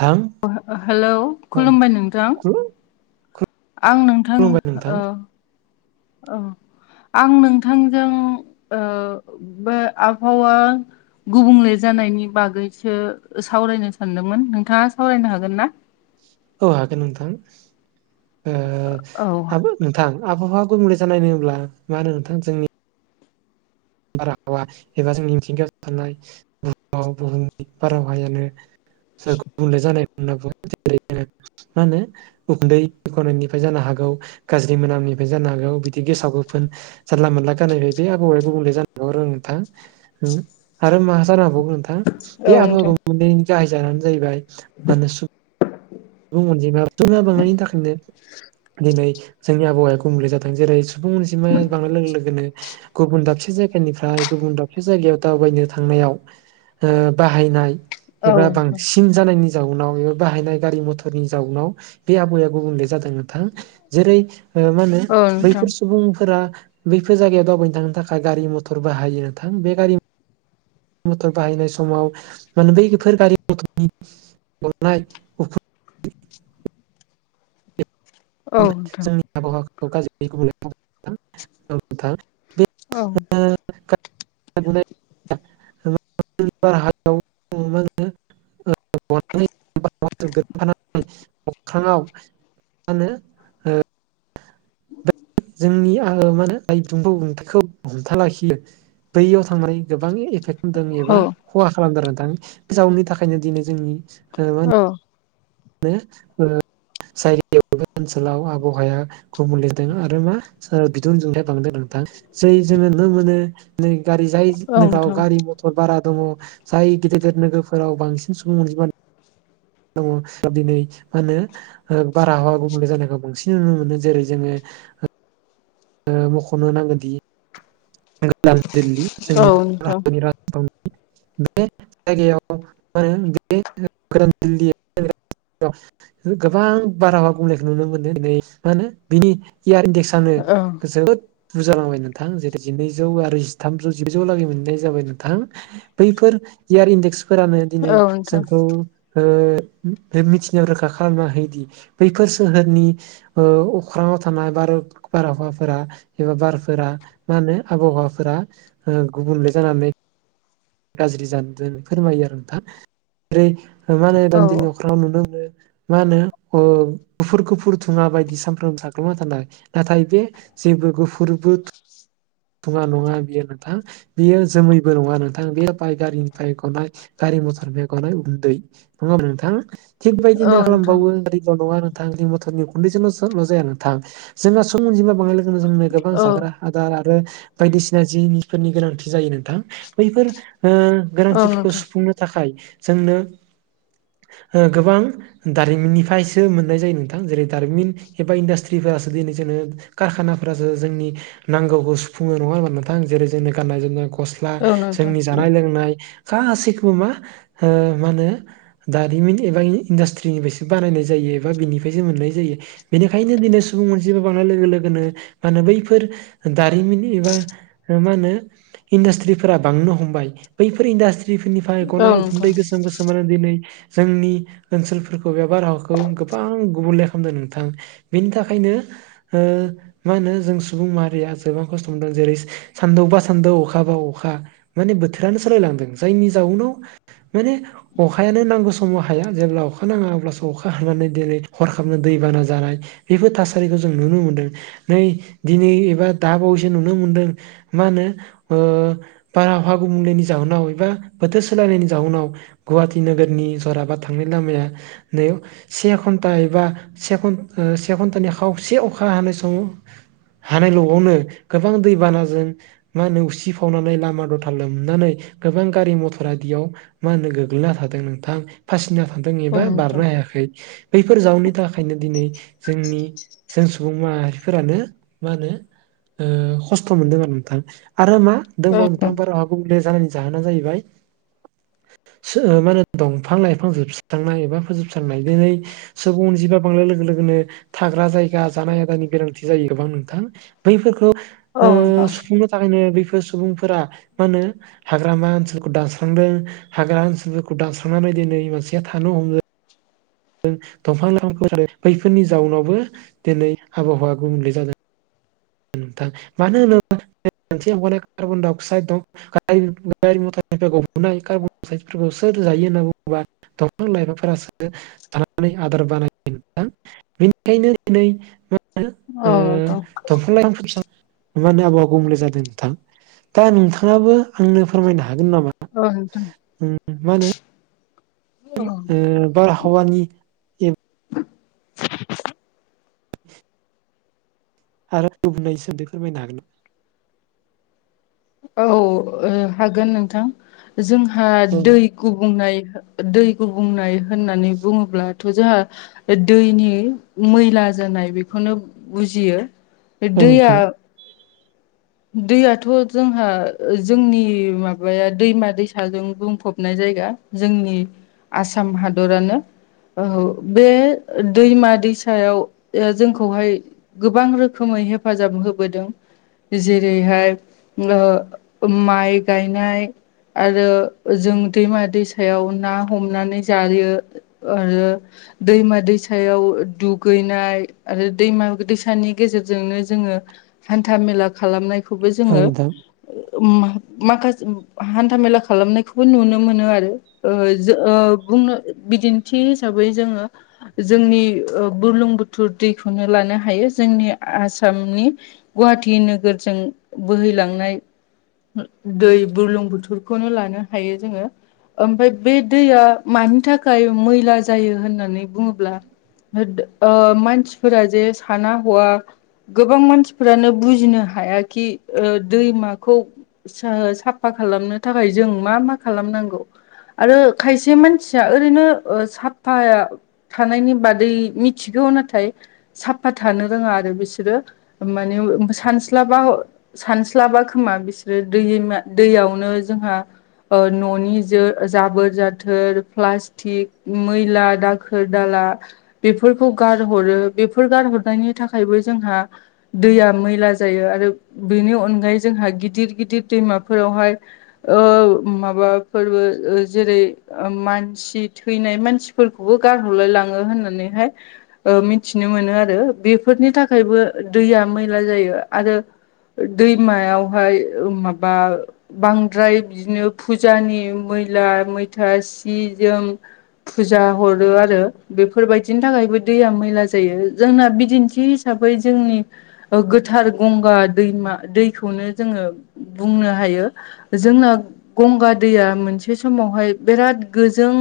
थां [unintelligible] हेलौ औ खुलुमबाय नोंथां। आं नोंथां खुलुमबाय नोंथां औ औ। आं नोंथांजों ओ-बो आबहावा। गुबुंले जानायनि बागैसो सावरायनो सानदोंमोन नोंथाङा सावरायनो हागोन ना? औ हागोन नोंथां औ ओ-हाबो नोंथां आबहावा गुबुंले होनोब्ला मा होनो नोंथां जोंनि। बारहावा एबा जोंनि मिथिंगायाव थानायुहाव बुहुमनि बारहावायानो गुबुंले जानाय जानायना मा होनो। उखुन्दै गनायनिफ्राय जानो हागौ गाज्रि मोनामनिफ्राय जानो हागौ बिदि गेसाव गोफोन जानला मोनला गानायै बे आबौाय गुबुंले जानो। र नोंथां आरो मा जानो हागौ नोंथा औ बे नोंथां आबहावाखौे गाहाय जाहोनानो जाहैबाया मान गुबुं अनजिमा बांनायनि थाखायनो दिनै जोंनि आबहावाया गुबुंले जादों जेरै सुबुं अनसिमा बांनाय लोगो लोगोनो। गुबुन दाबसे जायगानिफ्राय गुबुन दाबसे जायगायाव दावबायनो थांनायाव ओ बाहायनाय औ एबा नोंथां बांसिन जानायनि जाउनाव एबा बाहायनाय गारि मथ फोरनि जाउनाव बे आबहावया गुबुंले जादों नोंथां जेरै मा होनो औ नोंथां बैफोर सुबुंफोरा बैफोर जायगायाव दावबायनो थांनो थाखाय गारि मथर बाहायो नोंथां बे गारि मथर बाहायनाय समाव माने बैफोर गारि मथरनि गनाय औ नोंथां जोंनि आबहावाखौ गाज्रि गुब औ नोंथा बे। औ [unintelligible] अख्राङाव। आनो। जोंनि आ मा होनो आइ दुंफखौ हमथाना लाखियो। बैयाव थांनानै गोबां एफेक्ट। दों एबा औ खहा खालामदों बि जाउनि थाखायनो दिनै जोंनि ओ। अ। बे [unintelligible] आबहावाया गम लिरदों आरो मा बिदुनजोंहाय बांदाय नोंथां जै जोङो नु मोनो नों गारि जायो नों ग नोंथां औ नोंथां गारि मथर बारा दङ जाय गेदिर गिदिर नोगोरफोराव बांसिन सुबुं अनजिमा नु दङ दिनै मा होनो बारहावा गुबुंले जानायखौ बांसिन नुनो मोन जेरै जोङो। ओ-मखनो नांगौदि। दिल्ली औ नोंथां औ जोंनि भतनि बे जायगायाव आरो बेल। गोबां बारहावा बुंनायखौ नुनो मोनो नै मा होनो बिनि इयार इडेक्स। नो जोबोद बुजालांबाय नोंथां। जिनैजौ आरो जिथामजौआलागै मोननाय जाबाय नोंथां बैफोर इयार इडेक्स। फोरानो दिनै नोंथां जोंखौ। ओ बे मिथिनायाव रोखा खालाम हैयोदि बैफोर सोहोरनि। ओ अख्राङाव थानाय बार-बारहावाफोरा एबा बारफोरा। मा होनो आबहावाफोरा ओ गुबुंले जानानै। गाज्रि जानो होननानै फोरमायो आरो नोंथां जेरै मा होनो दान्दिलि अख्राङाव नुनो मोनो। मा होनो ओ गुफुर- गुफुर धुङा बायदि सामफ्रोम साग्लोबना थानाय नाथाय बे। जेबो गुफुरबो। धुङा नङा बियो नोंथां। बेयो जोमैबो नङा नोंथां बे बाय गारिनिफ्राय गनाय गारि मथरनिफ्राय गनाय उन्दै। नंगौ नोंथां थिग बेबायदिनो खालामबावो जायगायावनो नङा नों। गारि-मथरनि उखुन्दैजोंल' जाया नोंथां जोंहा सुबुं अनजिमा बांनाय लोगोनो जोंनो गोबां जाग्रा। आदार आरो बायदिसिना जिनिसफोरनि गोनांथि जायो नोंथां बैफोर ओ। गोनांथिफोरखौ सुफुंनो थाखाय जोंनो ओ गोबां। दारिमिननिफ्रायसो मोननाय जायो नोंथां जेरै दारिमिन एबा इन्डासट्रिफोरासो दिनै जोंनो। कारखानाफोरासो जोंनि नांगौखौ सु। सुफुङो नङा होमबा नोंथां? जेरै जोंनि गाननाय- जोमनाय, गस्ला औ नोंथां औ नोंथां जोंनि जानाय-लोंनाय। गासैखौबो मा? ओ मा होनो? दारिमिन एबा इन्डास्ट्रिनिफ्रायसो बानायनाय जायो एबा बिनिफ्रायसो मोननाय जायो। बेनिखायनो दिनै सुबुं अनजिबो बांनाय लोगो-लोगोनो मा होनो बैफोर दानि। मिन एबा मा होनो इन्डास्त्रिफोरा बांनो हमबाय बैफोर इन्डास्त्रि। निफोरनिफ्राय औ नोंथां औ गनाय उखुन्दै नोंथां गोसोम- गोसोमानो दिनै जोंनि ओनसोलफोर। बबे बारहावाखौ गोबां गुबुंले खा। नोंथां बेनि थाखायनो ओ मा होनो जों सुबुं माहारिया। गोबां खस्थ' मोन्दों जेरै। सानदौबा सानदौ अखा बा अखा माने बोथोरानो सोलायलांदों जायनि जाउनाव। माने। अखायानो नांगौ समाव हाया जेब्ला अखा नाङा अब्लासो अखा हानानै दिनै हरखाबनो दैबाना जानाय। बेफोर थासारिखौ जों नुनो मोनदों नै दिनै एबा। दाबावैसो नुनो मोनदों मा होनो? ओ बारहावा गुबुंलेनि जाहोनाव एबा बोथोर सोलायनायनि जाउनाव। गुवाटि नोगोरनि जराबात थांनाय लामाया नै। से घन्टा एबा से घ ओ से घन्टानि खावसे अखा हानाय समो हानायल'आवनो गोबां दैबानाजों मा होनो उसिफावनानै लामा दथा लोमनानै गोबां गारि मथरा बियाव मा होनो गोग्लैना थादों नोंथां फासिना थादों एबा बारनो हायाखै। बैफोर जाउननि थाखायनो दिनै जोंनि जों सुबुं माहारिफोरानो मा होनो ओ खस्थ' मोनदों आरो नोंथां आरो मा दंबावो औ नोंथां बारहावा गुबुंले जानायनि जाहोना जाहैबाय सो मा होनो दंफां लाइफां जोबस्रांनाय एबा फोजोबस्रांनाय दोनै सुबुं अनजिबा बांनायाय लोगो-लोगोनो थाग्रा जायगा जानाय आदारनि गोनांथि जायो गोबां नोंथां। बैफोरखौ औ ओ नोंथां सुफुंनो थाखायनो बैफोर सुबुंफोरा मा होनो? हाग्रामा ओनसोलखौ दानास्रांदों हाग्रा ओनसोलफोरखौ दानास्रांनानै दिनै मानसिया थानो हमदों। दंफां-लाइफांखौ बैफोरनि जाउनावबो दिनै आबहावा गुबुंले जादों। नोंथां मानो होनोबा मोनसि हगारनाय कार्बन- डाइ -अक्साइद दं। गारि मतरनिफ्राय गबोनाय कार्बन-डाइ-अक्साइडफोरखौ सोर जायो होनना बुङोबा। दंफां-लाइफांफोरासो जानानै आदार बानायदों। बेनिखायनो दिनै [unintelligible] औ नोंथां ओ [unintelligible] आबहावा गमले जादों नोंथां। दा नोंथाङाबो आंनो फोरमायनो हागोन नामा? अ [unintelligible] मा होनो ओ बारहावानि आरो [unintelligible] फोरमायनो हागोन औ ओ हागोन नोंथां जोंहा औ दै गुबुंनाय दै गुबुंनाय होननानै बुङोब्लाथ' जाहा बे दैनि मैला जानाय बेखौनो बुजियो बे औ दैया नोंथां दैयाथ' जोंहा जोंनि माबाया दैमा दैसाजों बुंफबनाय जायगा जोंनि आसाम हादरानो। औ बे दैमा दैसायाव जोंखौहाय गोबां रोखोमै हेफाजाब होबोदों। जेरैहाय ओ माइ गायनाय। आरो जों दैमा दैसायाव ना हमनानै जायो। आरो दैमा दैसायाव दुगैनाय आरो दैमा दैसानि गेजेरजोंनो जोङो हान्था मेला खालामनायखौबो औ जोङो नोंथां ओ मा-माखासे हान्थामेला खालामनायखौबो नुनो मोनो आरो ओ जो ओ बुंनो बिदिन्थि हिसाबै जोङो जोंनि ओ बुरलुं बुथुर दैखौनो लानो हायो जोंनि आसामनि गुवाहाटि नोगोरजों बोहैलांनाय दै बुरलुं बुथुरखौनो लानो हायो जोङो। ओमफ्राय बे दैया मानि थाखाय मैला जायो होननानै बुङोब्ला ओ मानसिफोरा जे साना हवा गोबां मानसिफोरानो बुजिनो हायााखि ओ दैमाखौ स-साफा खालामनो थाखाय जों मा मा खालामनांगौ आरो खायसे मानसिया ओरैनो ओ साफाया थानायनि बादै मिथिगौ नाथाय साफा थानो रोङा आरो बिसोरो माने सानस [unintelligible] सानस्लाबा खोमा बिसोरो दै दैयावनो जोंहा ओ न'नि जो जाबोर जाथोर प्लास्टिक मैला दाखोर [unintelligible] दाला बेफोरखौ गारहरो बेफोर गारहरनायनि थाखायबो जोंहा दैया मैला जायो आरो बेनि अनगायै जोंहा गिदिर गिदिर दैमाफोरावहाय ओ माबाफोरबो जेरै ओ मानस खुसि थैनाय मानसिफोरखौबो गारहरलाय लाङो होननानैहाय मिथिनो मोनो आरो बेफोरनि थाखायबो दैया मैला जायो आरो दैमायावहाय माबा बांद्राय बिदिनो फुजानि मैला मैथा सि जोम फुजा हरो आरो बेफोरबायदिनि थाखायबो दैया मैला जायो जोंना बिदिन्थि हिसाबै जोंनि गोथार गंगा दैमा दैखौनो जोङो बुंनो हायो जोंना गंगा दैया मोनसे समावहाय बिराद गोजों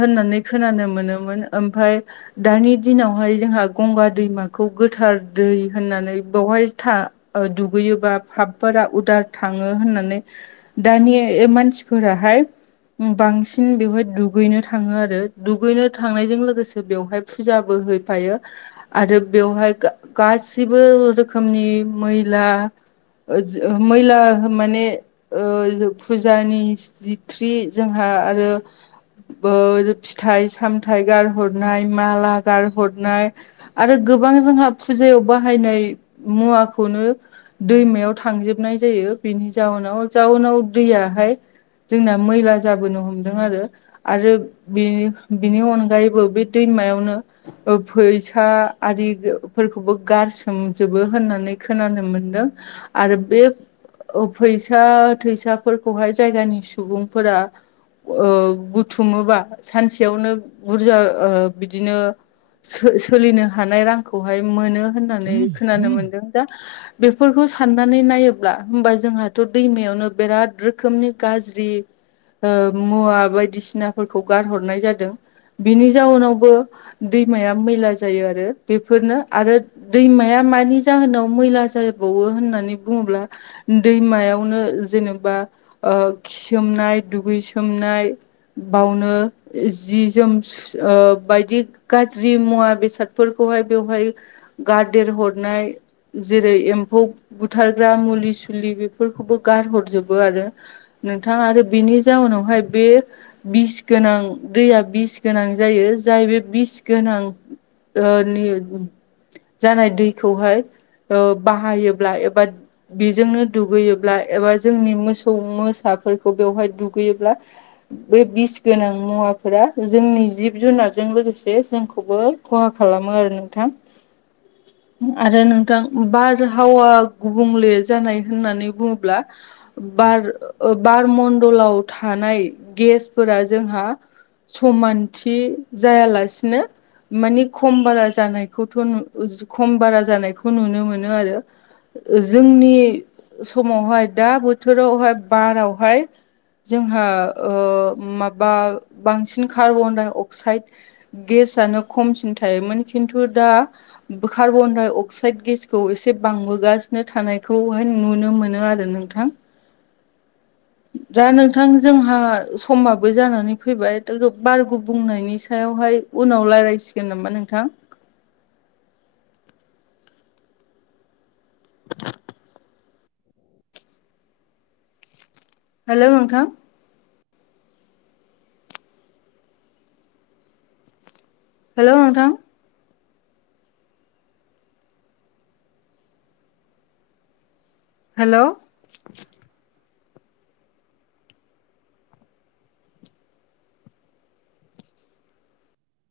होननानै खोनानो मोनोमोन ओमफ्राय दानि दिनावहाय जोंहा गंगा दैमाखौ गोथार दै होननानै बेवहाय था ओ दुगैयोबा पापफोरा उदार थाङो होननानै दानि ए मानसिफोराहाय बांसि [unintelligible] बेवहाय दुगैनो थाङो आरो दुगैनो थांनायजों लोगोसे बेवहाय फुजाबो हैफायो आरो बेवहाय गा-गासिबो रोखोमनि मैला ओ जो मैला माने ओ फुजानि सिथ्रि जोंहा आरो बो फिथाइ सामथायाइ गारहरनाय माला गारहरनाय आरो गोबां जोंहा फुजायाव बाहायनाय मुवाखौनो दैमायाव थांजोबनाय जायो बेनि जाउनाव जाउनाव दैयाहाय जोंना मैला जाबोनो हमदों आरो आरो बिनि बिनि अनगायैबो बे दैमायावनो फैसा आरि फोरखौबो गारसोम जोबो होननानै खोनानो मोनदों आरो बे फैसा थैसाफोरखौहाय जायगानि सुबुंफोरा बुथुमोबा सानसेयावनो बुरजा ओ बिदिनो सो-सोलिनो हानाय रांखौहाय मोनो होननानै खोनानो मोनदों दा बेफोरखौ साननानै नायोब्ला होमबा जोंहाथ' दैमायावनो बिराद रोखोमनि गाज्रि ओ मुवा बायदिसिनाफोरखौ गारहरनाय जादों बेनि जाउनावबो दैमाया मैला जायो आरो बेफोरनो आरो दैमाया दैमाया मानि जाहोनाव मैला जाबावो होननानै बुङोब्ला दैमायावनो जेनेबा ओ खिसोमनाय दुगैसोमनाय बावनो जि जोम ओ बायदि गाज्रि मुवा बेसादफोरखौहाय बेवहाय गा देर हरनाय जेरै एम्फौ बुथारग्रा मुलि सुलि बेफोरखौबो गारहरजोबो आरो नोंथाङा आरो बिनि जाउनावहाय बे बिस गोनां दैया बिस गोनां जायो जाय बे बिस गोनां ओ निल जानाय दैखौहाय ओ बाहायोब्ला एबा बेजोंनो दुगैयोब्ला एबा जोंनि मोसौ मोसाफोरखौ बेवहाय दुगैयोब्ला बे बिस गोनां मुवाफोरा जोंनि जिब जुनारजों लोगोसे जोंखौबो खहा खालामो आरो नोंथां आरो नोंथां बारहावा गुबुंले जानाय होननानै बुङोब्ला बार बारमणडलाव थानाय गेसफोरा जोंहा समानथि जायालासिनो मानि खम बारा जानायखौथ' नु खम बारा जानायखौ नुनो मोनो आरो जोंनि समावहाय दा बोथोरावहाय बारावहाय जोंहा ओ माबा बांसिन कार्बन डाइ अक्साइद गेस आनो खमसिन थायोमोन खिन्थु दा कार्बन डाइ अक्साइड गेसखौ एसे बांबोगासिनो थानायखौहाय नुनो मोनो आरो नोंथां। [inaudible] दा नोंथां जोंहा समाबो जानानै फैबाय दाथ बारखौ बुंनायनि सायावहाय उनाव रायज्लायसिगोन नामा नोंथां। [inaudible] हेल' नोंथां हेल' नोंथां हेलौ